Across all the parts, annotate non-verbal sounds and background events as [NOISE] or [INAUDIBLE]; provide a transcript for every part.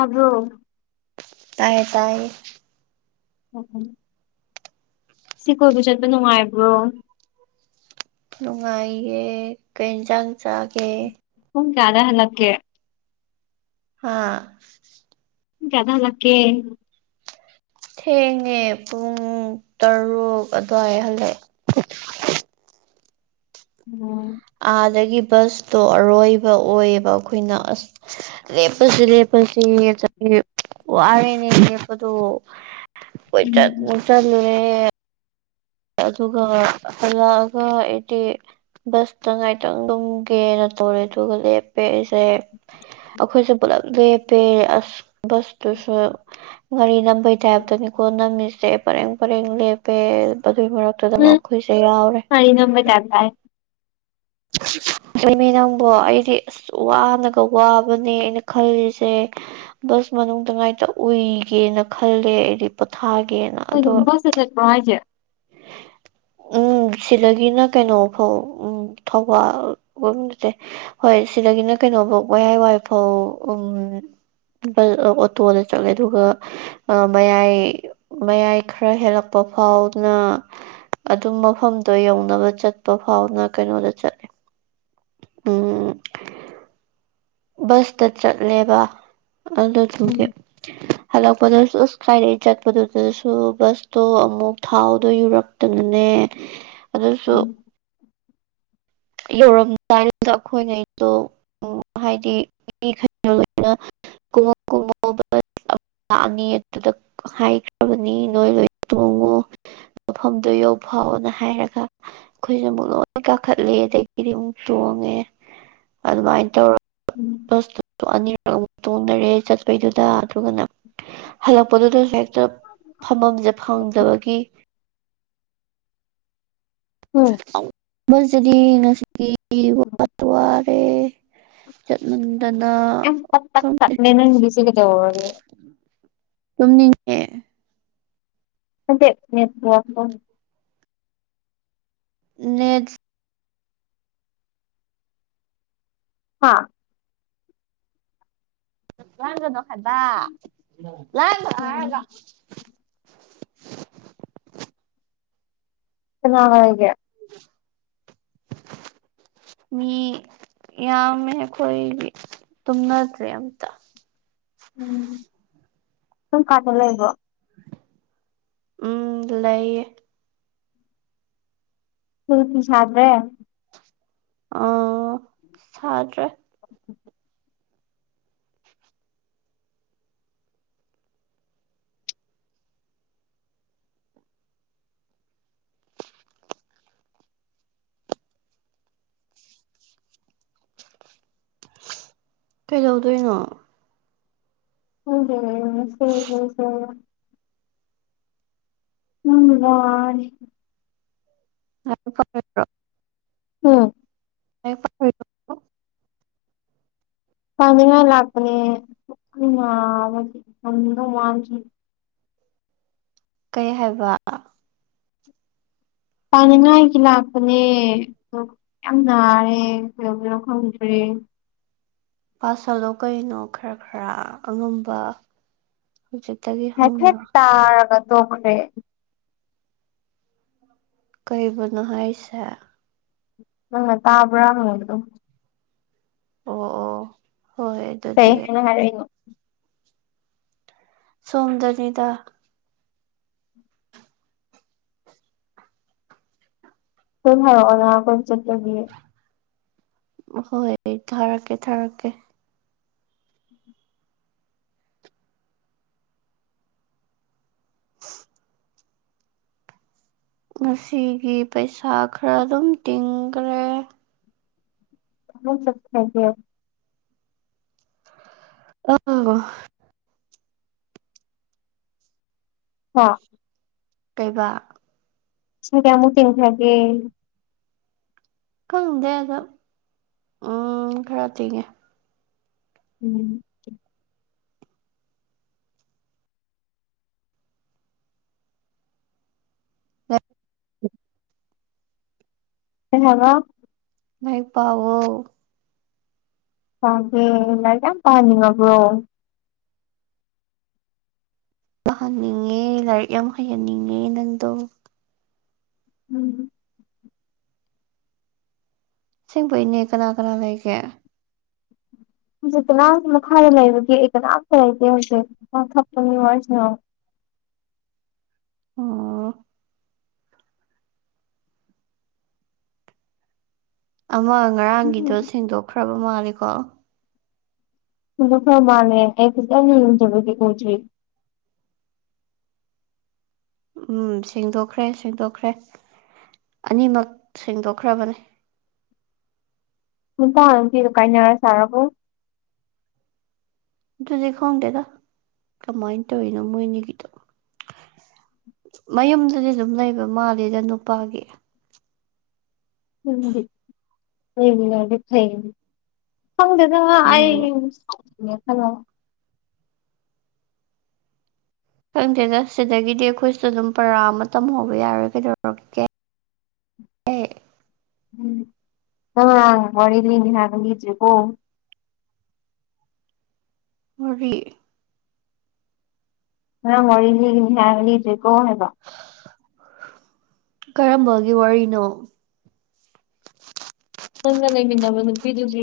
ꯑꯕꯣ ꯇꯥꯏꯌꯦ ꯇꯥꯏꯌꯦ ꯎ ꯁꯤ ꯀꯣꯏꯕ ꯆꯠꯄ ꯅꯨꯡꯉꯥꯏꯕ꯭ꯔꯣ ꯅꯨꯡꯉꯥꯏꯌꯦ ꯀꯩ ꯌꯦꯟꯁꯥꯡ ꯆꯥꯒꯦ ꯝ ꯀꯗ ꯍꯂꯛꯦ ꯑꯥ ꯏ ꯀꯗꯥ ꯂꯀꯦ ꯊꯦꯡꯉꯦ ꯄꯨꯡ ꯇꯔꯨꯛ ꯑꯗꯨꯋꯥꯏ ꯍꯜꯂꯛꯑꯦ [UNINTELLIGIBLE] ꯎꯝ ꯑꯗꯨꯗꯒꯤ ꯕꯁꯇꯣ ꯑꯔꯣꯏꯕ ꯑꯣꯏꯌꯦꯕ ꯑꯩꯈꯣꯏꯅ ꯑꯁ ꯂꯦꯞꯄꯁꯤ ꯂꯦꯞꯄꯁ ꯉ ꯋꯥꯔꯦꯅꯦ ꯂꯦꯞꯄꯗ ꯀꯣꯏ ꯆꯠꯃꯨ ꯆꯠꯂꯨꯔꯦ ꯑꯗꯨꯒ ꯂꯥꯛꯑꯒ ꯑꯩꯗꯤ ꯕꯁꯇ ꯉꯥꯏꯇꯪ ꯑꯗꯨꯝꯒꯦꯅ ꯇꯧꯔꯦ ꯑꯗꯨꯒ ꯂꯦꯞꯄꯦꯏꯁꯦ ꯑꯩꯈꯣꯏꯁꯦ ꯄꯨꯂꯞ ꯂꯦꯞꯄꯦ ꯑꯁ ꯕꯁꯇꯨꯁꯨ ꯉꯔꯤ ꯅ ꯑꯩꯈꯣꯏ ꯇꯥꯏ ꯍꯥꯏꯞꯇꯅꯤꯀꯣ ꯅꯃꯤꯁꯦ ꯄꯔꯦꯡ ꯄꯔꯦꯡ ꯂꯦꯞꯄꯦ ꯑꯗꯨꯏ ꯃꯔꯛꯇꯨꯗ ꯎꯝ ꯑꯩꯈꯣꯏꯁꯦ ꯌꯥꯎꯔꯦ ꯒꯥꯔꯤ ꯅꯝꯕꯩ ꯇꯥꯏꯞ ꯇꯥꯏ ꯑ ꯃꯤ ꯅꯪꯕꯣ ꯑꯩꯗꯤ ꯑꯁ ꯋꯥꯅꯒ ꯋꯥꯕꯅꯦ ꯑꯩꯅ ꯈꯜꯂꯤꯁꯦ ꯕꯁ ꯃꯅꯨꯡꯗ ꯉꯥꯏꯇ ꯎꯏꯒꯦꯅ ꯈꯜꯂꯦ ꯑꯩꯗꯤ ꯄꯣꯊꯥꯒ ꯦꯅ ꯑꯗꯨꯗꯣ ꯃꯖꯦ ꯎꯝ ꯁꯤꯂꯒꯤꯅ ꯀꯩꯅꯩꯅꯣꯐꯥꯎ ꯎꯝ ꯊꯧꯕꯒꯨꯝ ꯅꯠꯇꯦ ꯍꯣꯏ ꯁꯤꯗꯒꯤꯅ ꯀꯩꯅꯣꯐꯧ ꯋꯥꯍꯏ ꯋꯥꯏꯐꯥꯎ ꯎ ꯎ ꯑꯣꯇꯣꯗ ꯆꯠꯂꯦ ꯑꯗꯨꯒ ꯃꯌꯥꯏ ꯃꯌꯥꯏ ꯈꯔ ꯍꯦꯜꯂꯛꯄ ꯐꯥꯎꯅ ꯑꯗꯨꯝ ꯃꯐꯝꯗꯣ ꯌꯧꯅꯕ ꯆꯠꯄ ꯐꯥꯎꯅ ꯀꯩꯅꯣꯗ ꯆꯠꯂꯦ ꯎꯝ ꯕꯁꯇ ꯆꯠꯂꯦꯕ ꯑꯗꯣ ꯎꯝ ꯊꯒꯦ ꯍꯜꯂꯛꯄꯗꯁꯨ ꯑꯁ ꯀꯥꯏꯔꯛꯏ ꯆꯠꯄꯗꯨꯗꯁꯨ ꯕꯁꯇꯣ ꯑꯃꯨꯛ ꯊꯥꯎꯗꯣ ꯌꯨꯔꯛꯇꯅꯅꯦ ꯑꯗꯨꯁꯨ ꯎꯝ ꯌꯧꯔꯝꯗꯥꯏꯗ ꯑꯩꯈꯣꯏꯅꯗꯣ ꯍꯥꯏꯗꯤ ꯃꯤ ꯀꯃꯣ ꯀꯃꯣ ꯂꯥꯛꯑꯅꯤ ꯑꯗꯨꯗ ꯍꯥꯏꯈ꯭ꯔꯕꯅꯤ ꯅꯣꯏ ꯂꯣꯏ ꯇꯣꯡꯉꯨ ꯇꯐꯝꯗ ꯌꯣ ꯐꯥꯎꯅ ꯍꯥꯏꯔꯒ ꯑꯩꯈꯣꯏꯁꯨꯦ ꯑꯃꯨꯛ ꯂꯣꯏ ꯀꯥꯈꯠ ꯄ꯭ꯂꯦꯗꯒꯤꯗꯤ ꯑꯃꯨꯛ ꯇꯣꯡꯉꯦ ꯑꯗꯨꯃꯥꯏꯅ ꯎꯝ ꯇꯧꯔꯒ ꯑꯅꯤꯔꯛꯨ ꯇꯣꯡꯅꯔꯦ ꯆꯠꯄꯩꯗꯨꯗ ꯑꯗꯨꯒꯅ ꯍꯜꯂꯛꯄꯗꯨꯗ ꯍ ꯐꯝꯃꯝꯁꯦ ꯐꯪꯗꯕꯒꯤ ꯎꯝ ꯃꯖꯗꯤꯅꯁꯤ ꯋꯥ ꯇ ꯋꯥꯔꯦ ꯆꯠ ꯄ ꯄ ꯇꯅꯦꯅ ꯂꯤꯁꯤ ꯀꯗ ꯋꯥ ꯇꯨꯝꯅꯤꯡꯉꯦ ꯑ ꯆ ꯌꯦꯄ ꯅꯦꯠ ꯍꯥꯥ ꯂꯥꯡꯒꯣꯗ ꯎꯝ ꯂꯒ ꯥꯟꯦ [UNINTELLIGIBLE] ꯃꯤ ꯌꯥꯝꯃꯦ ꯑꯩꯈꯣꯏ ꯇꯨꯝꯅꯗ꯭ꯔꯦ ꯑꯝꯇ ꯎꯝ ꯁꯨꯝ ꯀꯥꯏꯗ ꯂꯩꯕꯣ ꯎꯝ ꯂꯩꯌꯦ ꯊ ꯊ ꯁꯥꯗ꯭ꯔꯦ ꯑ ꯁꯥꯗ꯭ꯔꯦ ꯀꯩꯗꯧꯗꯣꯏꯅꯣ ꯎꯝ ꯎꯝ ꯂ ꯑ ꯐꯔ꯭ꯔꯣ ꯎꯝ [UNINTELLIGIBLE] ꯀꯅ ꯂꯥꯛꯄꯅꯦꯦꯗꯤ ꯁꯗ ꯋꯥ ꯀꯩ ꯍꯥꯏꯕ ꯇꯥꯅꯤꯡꯉꯥꯏꯒꯤ ꯂꯥꯛꯄꯅꯦ ꯑ ꯌꯥꯝ ꯅꯥꯔꯦ ꯀꯩꯗꯧꯕꯔꯣ ꯈꯪꯗ꯭ꯔꯦ [UNINTELLIGIBLE] ꯄꯥꯁꯜꯗꯣ ꯀꯩꯅꯣ ꯈꯔ ꯈꯔ ꯑꯉꯝꯕ ꯍꯧꯖꯤꯛꯇꯒꯤ ꯍ ꯍꯦ ꯍꯧꯅ ꯇ ꯇꯣꯛꯈꯔꯦ ꯀꯩꯕꯨꯅꯣ ꯍꯥꯏꯁꯦ ꯅꯪꯅ ꯇꯥꯕ꯭ꯔꯥꯅꯦꯕꯗꯣ ꯑ ꯑ ꯀꯩ ꯍꯥꯏꯅ ꯍꯥꯏꯔꯏꯅꯣ ꯁꯣꯝꯗꯅꯤꯗ ꯐꯝ ꯍꯥꯏ ꯑꯣꯅ ꯀꯣꯏ ꯆꯠ ꯍꯣꯏ ꯊꯥꯔꯛꯀꯦ ꯊꯥꯔꯛꯀꯦ [UNINTELLIGIBLE] ꯉꯁꯤꯒꯤ ꯄꯩꯁꯥ ꯈꯔ ꯑꯗꯨꯝ ꯇꯤꯡꯈ꯭ꯔꯦ ꯑ ꯆꯒ ꯑ ꯍꯥꯥ ꯀꯩꯕꯥꯛ ꯁ ꯀꯦꯃ ꯇꯧ ꯊꯒꯦ ꯈꯪꯗꯦ ꯑꯗꯣ ꯎꯝ ꯈꯔ ꯊꯤꯒꯦ ꯎꯝ ꯑ ꯑꯦꯉ ꯉꯥꯏ ꯄꯑꯣꯣ ꯦ ꯂ ꯀ ꯄꯅꯤ ꯋꯥꯕ꯭ꯔꯣ ꯇꯥꯍꯟꯅꯤꯡꯉꯦ ꯂꯥꯏꯔꯤꯛ ꯌꯥꯝ ꯍꯩꯍꯟꯅꯤꯡꯉꯦ ꯅꯪꯗꯣ ꯎꯝ ꯁꯤꯁꯤꯡꯕꯩꯅꯤ ꯀꯅꯥ ꯀꯅꯥ ꯂꯩ ꯀ ꯍꯧꯖꯤꯛ ꯀꯅꯥꯝꯇ ꯃꯈꯥꯗ ꯂꯩꯕꯒꯦ ꯑꯩ ꯀꯅꯥꯝꯇ ꯂꯩꯇꯦ ꯍꯧꯖꯤꯛ ꯊꯛꯄꯒꯤ ꯋꯥꯔꯤꯁꯤꯅ ꯑꯣ ꯑꯃ ꯉꯔꯥꯡꯒꯤꯗꯣ ꯎꯝ ꯁꯦꯡꯗꯣꯛꯈ꯭ꯔꯕ ꯃꯥꯂꯦꯀꯣ ꯐ꯭ꯔ ꯃꯥꯅꯦ ꯑꯦꯖꯖꯕꯗꯤ ꯄꯣꯆ ꯎꯝ ꯁꯦꯡꯗꯣꯛꯈ꯭ꯔꯦ ꯁꯦꯡꯗꯣꯛꯈ꯭ꯔꯦ ꯑꯅꯤꯃꯛ ꯁꯦꯡꯗꯣꯛꯈ꯭ꯔꯕꯅꯦ ꯍꯨ ꯀꯥ ꯀꯤꯗꯨ ꯀꯥꯏꯅꯔ ꯁꯥꯔꯔꯕꯣ ꯑꯗꯨꯗꯤ ꯈꯪꯗꯦꯗ ꯀꯃꯥꯏꯅ ꯇꯧꯔꯤꯅꯣ ꯃꯣꯏꯅꯤꯒꯤꯗꯣ ꯃꯌꯨꯝꯗꯨꯗꯤ ꯑꯗꯨꯝ ꯂꯩꯕ ꯃꯥꯜꯂꯤꯦꯗ ꯅꯨꯄꯥꯒꯤ ꯎꯝ ꯑꯩ ꯂꯗꯤ ꯐꯩ ꯈꯪꯗꯦꯗ ꯑꯩ ꯎꯝ ꯈꯪ ꯈꯪꯗꯦꯗ ꯁꯤꯗꯒꯤꯗꯤ ꯑꯩꯈꯣꯏꯁꯨ ꯑꯗꯨꯝ ꯄꯔꯥ ꯑꯃ ꯇꯝꯍꯧꯕ ꯌꯥꯔꯣꯏ ꯀꯩꯗꯧꯔꯒꯦ [INAUDIBLE] ꯎꯝꯃꯥꯡ ꯋꯥꯔꯤꯗꯅꯤ ꯍꯥꯏꯒꯖꯦ ꯀꯣ ꯋꯥꯔꯤ ꯉꯔꯥꯡ ꯋꯥꯔꯤ ꯂꯤꯅꯤ ꯍꯥꯏꯔ ꯂꯤꯗꯔꯤ ꯀꯣ ꯍꯥꯏꯕ ꯀꯔꯝꯕꯒꯤ ꯋꯥꯔꯤꯅꯣ ꯅꯪꯒ ꯂꯩꯃꯤꯟꯅꯕ ꯅꯨꯄꯤꯗꯨꯒꯤ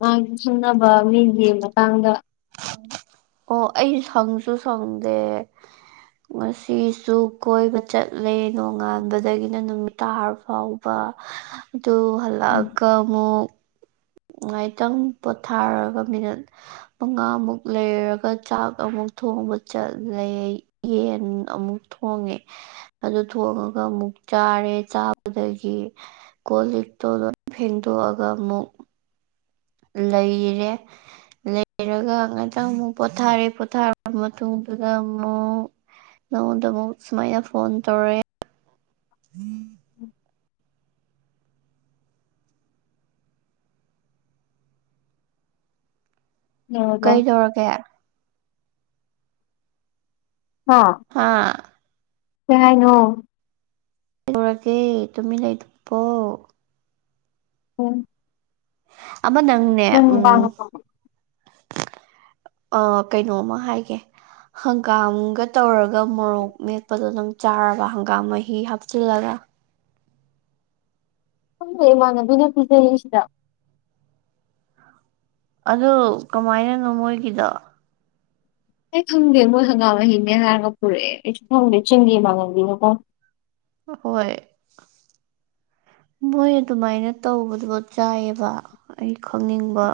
ꯃꯥꯒꯤ ꯁꯪꯅꯕ ꯃꯤꯒꯤ ꯃꯇꯥꯡꯗ [INAUDIBLE] ꯑꯣ ꯑꯩ ꯁꯪꯁꯨ ꯁꯪꯗꯦ ꯉꯁꯤꯁꯨ ꯀꯣꯏꯕ ꯆꯠꯂꯦ ꯅꯣꯡꯉꯥꯟꯕꯗꯒꯤꯅ ꯅꯨꯃꯤꯠ ꯇꯥꯔ ꯐꯥꯎꯕ ꯑꯗꯨ ꯎꯝ ꯍꯜꯂꯛꯑꯒ ꯑꯃꯨꯛ ꯉꯥꯏꯇꯪ ꯄꯣꯊꯥꯔꯒ ꯃꯤꯅꯠ ꯃꯉꯥꯃꯨꯛ ꯂꯩꯔꯒ ꯆꯥꯛ ꯑꯃꯨꯛ ꯊꯣꯡꯕ ꯆꯠꯂꯦ ꯌꯦꯟ ꯑꯃꯨꯛ ꯊꯣꯡꯉꯦ ꯑꯗꯨ ꯊꯣꯡꯉꯒ ꯑꯃꯨ ꯑꯃꯨꯛ ꯆꯥꯔꯦ ꯆꯥꯕꯗꯒꯤ ꯀꯣꯜꯂꯤꯛꯇꯣ ꯂꯣꯏ ꯐꯦꯡꯗꯣꯛꯑꯒ ꯑꯃꯨꯛ ꯂꯩꯔꯦ ꯂꯩꯔꯒ ꯉꯇꯪ ꯑꯃꯨꯛ ꯄꯣꯊꯥꯔꯦ ꯄꯣꯊꯥꯔꯕ ꯃꯇꯨꯡꯗꯨꯗ ꯑꯃꯨꯛ ꯅꯪꯉꯣꯟꯗꯃꯨꯛ ꯁꯨꯃꯥꯏꯅ ꯐꯣꯟ ꯇꯧꯔꯦ ꯎꯝ ꯌꯧꯔꯕ ꯀꯩꯗꯧꯔꯒꯦ ꯍꯥ ꯍꯥꯥ ꯀꯩ ꯍꯥꯏꯅꯣ ꯇꯧꯔꯒꯦ ꯇꯨꯃꯤꯟ ꯂꯩꯗꯨꯕꯨ [UNINTELLIGIBLE] ꯑꯃ ꯅꯪꯅꯦ ꯅꯪ ꯎꯝ ꯅꯨꯄꯥꯒ ꯑ ꯀꯩꯅꯣꯝꯃ ꯍꯥꯏꯒꯦ ꯍꯪꯒꯥꯝꯒ ꯇꯧꯔꯒ ꯑꯗꯨꯒ ꯃꯣꯔꯣꯛ ꯃꯦꯠꯄꯗꯣ ꯑꯗꯨꯝ ꯆꯥꯔꯕ ꯍꯪꯒꯥꯝ ꯃꯍꯤ ꯍꯥꯞꯆꯤꯜꯂꯒ ꯈꯪꯗꯦ ꯏꯃꯥꯟꯅꯕꯤꯅ ꯄꯤꯖꯩ ꯁꯤꯗ ꯑꯗꯨ ꯀꯃꯥꯏꯅꯅꯣ ꯃꯣꯏꯒꯤꯗꯣ ꯑꯩ ꯈꯪꯗꯦ ꯃꯣꯏ ꯍꯪꯒꯥꯝ ꯃꯍꯤꯅꯦ ꯍꯥꯏꯔꯒ ꯄꯨꯔꯛꯑꯦ ꯑꯩꯁꯨ ꯈꯪꯗꯦ ꯆꯤꯡꯒꯤ ꯃꯥꯡꯒꯜꯒꯤꯅꯀꯣ ꯍꯣꯏ ꯃꯣꯏ ꯑꯗꯨꯃꯥꯏꯅ ꯇꯧꯕꯗꯨꯕꯨ ꯆꯥꯏꯑꯦꯕ ꯑꯩ ꯈꯪꯅꯤꯡꯕ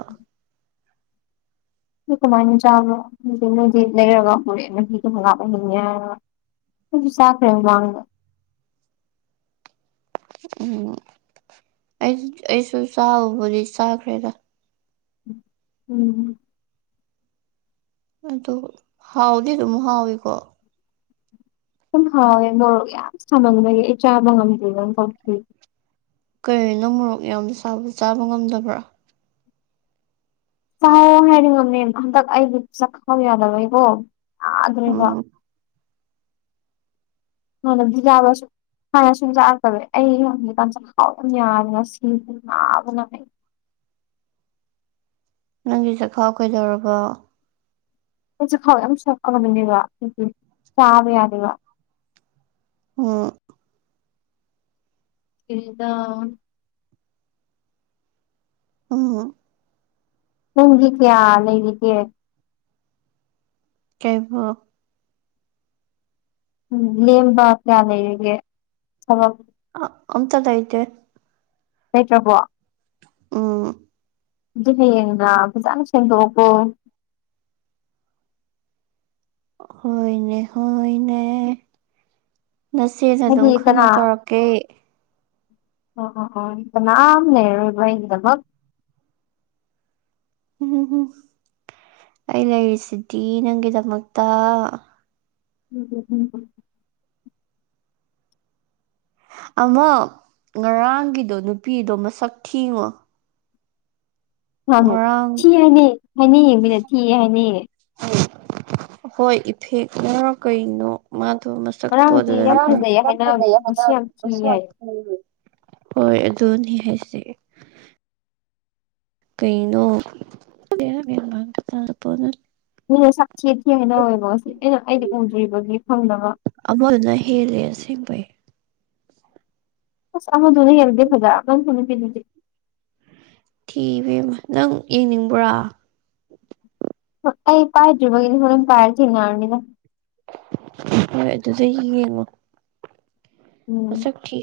ꯀꯃꯥꯏ ꯆꯕꯍꯤ [UNINTELLIGIBLE] ꯁꯥꯈꯔꯦ ꯃꯃꯥꯡꯗ ꯎꯝ ꯑꯩ ꯑꯩꯁꯨ ꯆꯥꯕꯨꯗꯤ ꯆꯥꯈ꯭ꯔꯦꯗ ꯎꯝ ꯑꯗꯨ ꯍꯥꯎꯗꯤ ꯑꯗꯨꯝ ꯍꯥꯎꯋꯀꯣ ꯁꯨꯝ ꯍꯥꯎꯋꯦ ꯃꯣꯔꯣꯛ ꯌꯥꯝ ꯁꯥꯃꯕꯒꯤ ꯑꯩ ꯆꯥꯕ ꯉꯝꯗꯦ ꯅꯪ ꯇꯧꯈꯤ ꯀꯔꯤꯅꯣ ꯃꯣꯔꯣꯛ ꯌꯥꯝ ꯁꯥꯕ ꯆꯥꯕ ꯉꯝꯗꯕ꯭ꯔꯥ ꯆꯥꯎꯑꯣ ꯍꯥꯏꯗꯤ ꯉꯝꯃꯦ ꯍꯟꯗꯛ ꯑꯩꯗꯣ ꯆꯥꯛꯈꯥꯎꯕ ꯌꯥꯗꯕꯩꯀꯣ꯫ ꯑꯗꯨ꯭ꯔꯕ ꯎꯝ ꯍꯅꯗꯤꯕꯁꯨ [UNINTELLIGIBLE] ꯍꯥꯟꯅ ꯁꯨꯝ ꯆꯥꯔꯛꯇꯕ ꯑꯩ ꯍꯧꯖꯤꯀꯥꯟ ꯆꯥꯛꯈꯥꯎ ꯑꯗꯨꯝ ꯌꯥꯗꯔꯦ ꯅꯥꯕꯅ ꯑꯩ ꯅꯪꯒꯤ ꯆꯈꯥꯎ ꯀꯩꯗꯧꯔꯕꯣ ꯆꯥꯛꯈꯥꯎ ꯌꯥꯝ ꯁꯣꯛꯑꯕꯅꯦꯕ ꯆꯥꯕ ꯌꯥꯗꯦꯕ ꯑꯣ ꯁꯤꯗ ꯎꯝ ꯅꯪꯒꯤ ꯀꯌꯥ ꯂꯩꯔꯤꯒꯦ ꯀꯩꯕ ꯂꯦꯝꯕꯥ ꯀꯌꯥ ꯂꯩꯔꯒꯤ ꯊꯥꯕꯛ ꯑꯃꯇꯥ ꯂꯩꯇꯦ꯫ ꯂꯩꯇ꯭ꯔꯕꯣ ꯎꯝ ꯑꯗꯨꯗꯤ ꯍꯌꯦꯡꯔ ꯐꯖꯥꯅ ꯁꯦꯡꯗꯣꯛꯀꯣ ꯍꯣꯏꯅꯦ ꯍꯣꯏꯅꯦ ꯅꯥꯆꯦꯅ ꯑꯗꯨꯝ ꯍꯥꯏꯗꯤ ꯀꯅꯥ ꯈꯪꯅ ꯇꯧꯔꯛꯀꯦ [UNINTELLIGIBLE] ꯎꯝ ꯑꯩ ꯂꯩꯔꯤꯁꯤꯗꯤ ꯅꯪꯒꯤꯗꯃꯛꯇ ꯎꯝ ꯎꯝ ꯑꯃ ꯉꯔꯥꯡꯒꯤꯗꯣ ꯅꯨꯄꯤꯗꯣ ꯃꯁꯛ ꯊꯤꯉꯣ ꯉꯔꯥꯡ ꯊꯤ ꯍꯥꯏꯅꯤ ꯍꯥꯏꯅꯤꯅ ꯊꯤ ꯍꯥꯏꯅꯤ ꯍꯣꯏ ꯏꯐꯦꯛꯅꯔ ꯀꯩꯅꯣ ꯃꯥ ꯊꯁꯁ ꯉꯔꯥꯡꯗꯤ ꯌꯥꯝ ꯐꯖꯩ ꯍꯥꯏꯅꯕꯅꯦ ꯉꯁꯤ ꯌꯥꯝ ꯊꯤ ꯍꯥꯏ ꯍꫭꯏ ꯑꯗꯨꯅꯤ ꯍꯥꯏꯁꯤ ꯀꯩꯅꯩꯅꯣꯗ ꯄꯅ ꯆꯦꯠꯈꯤ ꯍꯥꯏꯅ ꯑꯣꯏꯋꯦꯕꯣ ꯉꯁꯤ ꯑꯩꯅ ꯑꯩꯗꯤ ꯎꯗ꯭ꯔꯤꯕꯒꯤ ꯐꯪꯅꯕ ꯑꯃꯗꯨꯅ ꯍꯦꯜꯂꯦ ꯑꯁꯦꯡꯕꯩ ꯑꯁ ꯑꯃꯗꯨꯅ ꯍꯦꯜꯗꯦ ꯐꯖꯥ [UNINTELLIGIBLE] ꯊꯤꯕꯃ ꯅꯪ ꯌꯦꯡꯅꯤꯡꯕ꯭ꯔꯥ ꯑꯩ ꯄꯥꯏꯗꯔꯤ ꯕꯩꯅꯤ ꯍꫭꯔꯟ ꯄꯥꯏꯔ ꯊꯦꯡꯅꯔꯅꯤꯗꯥ ꯍꯣꯏ ꯑꯗꯨꯁꯨ ꯌꯦꯡꯉꯣ ꯃꯁꯛꯊꯤ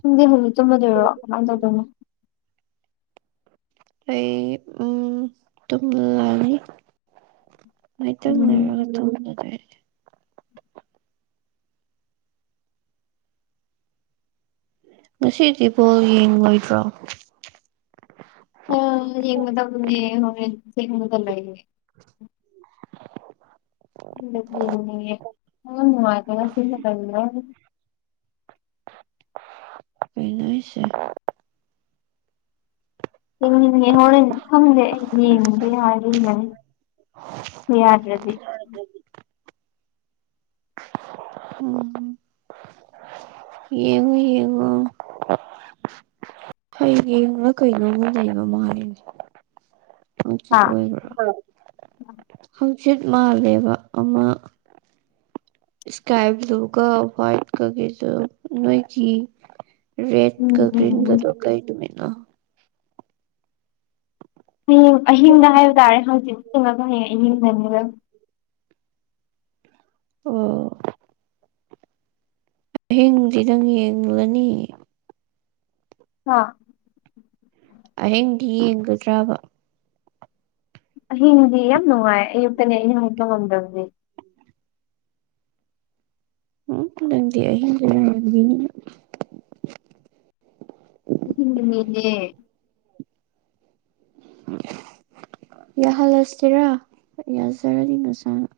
ꯈꯪꯗꯤ ꯍꯪꯖꯤꯛ ꯆꯨꯝꯃꯗꯣꯏꯔꯣ ꯀꯃꯥꯏꯅ ꯇꯧꯗꯣꯏꯅꯣ ꯑꯩ ꯎꯝ ꯇꯨꯝꯂꯅꯤ ꯎꯝ ꯃꯥꯏꯇꯪꯅꯔꯒ ꯇꯧꯅꯖꯦ ꯉꯁꯤꯗꯤ ꯕꯣꯜ ꯌꯦꯡꯉꯣꯏꯗ꯭ꯔꯣ ꯍꫭꯔꫭꯟ ꯑꯊꯤꯡꯕꯗꯥ ꯂꯩ ꯎꯅꯨꯡ ꯃꯥꯥꯏ ꯀꯁꯤꯔ ꯄꯤꯅꯁ ꯍꯣꯔꯦꯟ ꯈꯪꯗꯦ ꯌꯦꯡꯉꯁꯦ ꯍꯥꯏꯔꯦ ꯍꯥꯏ ꯌꯥꯗ꯭ꯔꯗꯤ ꯎꯝ ꯌꯦꯉꯣ ꯌꯦꯉꯣ ꯍꯌꯦꯡꯂꯥ ꯀꯩꯅꯣꯃ ꯂꯩꯕ ꯃꯥꯜꯂꯤꯅꯦ ꯍꯪꯆꯤꯠ ꯍꯥ ꯑꯣꯏꯕ꯭ꯔꯥ ꯍꯪꯆꯤꯠ ꯃꯥꯜꯂꯦꯕ ꯑꯃ ꯏꯁꯀꯥꯏ ꯕ꯭ꯂꯨ ꯀ ꯋꯥꯏꯠ ꯀ ꯒꯤꯁꯨ ꯅꯣꯏꯒꯤ ꯔꯦꯠꯀ ꯎꯝ ꯎꯝ ꯎꯝ ꯒ꯭ꯔꯤꯟꯒꯗꯣ ꯀꯩꯅꯨꯃꯤꯠꯅꯣ ꯍꯌꯦꯡ ꯑꯍꯤꯡꯗ ꯍꯥꯏꯕ ꯇꯥꯔꯦ ꯍꯪꯆꯤ ꯆꯨꯡꯉꯒ ꯍꯌꯦꯡ ꯑꯍꯤꯡꯗꯅꯤꯕ ꯑꯣ ꯑꯍꯤꯡꯗꯤ ꯅꯪ ꯌꯦꯡꯂꯅꯤ ꯍꯥ ꯑꯍꯤꯡꯗꯤ ꯌꯦꯡꯒꯗ꯭ꯔꯕ ꯑꯍꯤꯡꯗꯤ ꯌꯥꯝ ꯅꯨꯡꯉꯥꯏ ꯑꯌꯨꯛꯇꯅꯦ ꯑꯩꯅ ꯍꯧꯒꯠꯄ ꯉꯝꯗꯕꯁꯦ ꯎꯝ ꯅꯪꯗꯤ ꯑꯍꯤꯡꯒ ꯌꯥꯝ ꯌꯦꯡꯉꯤꯅ ꯍꯅꯦ ꯌꯥꯍꯜꯂꯁꯤꯔꯥ ꯌꯥꯖꯔꯅꯤ ꯉꯁꯥꯅ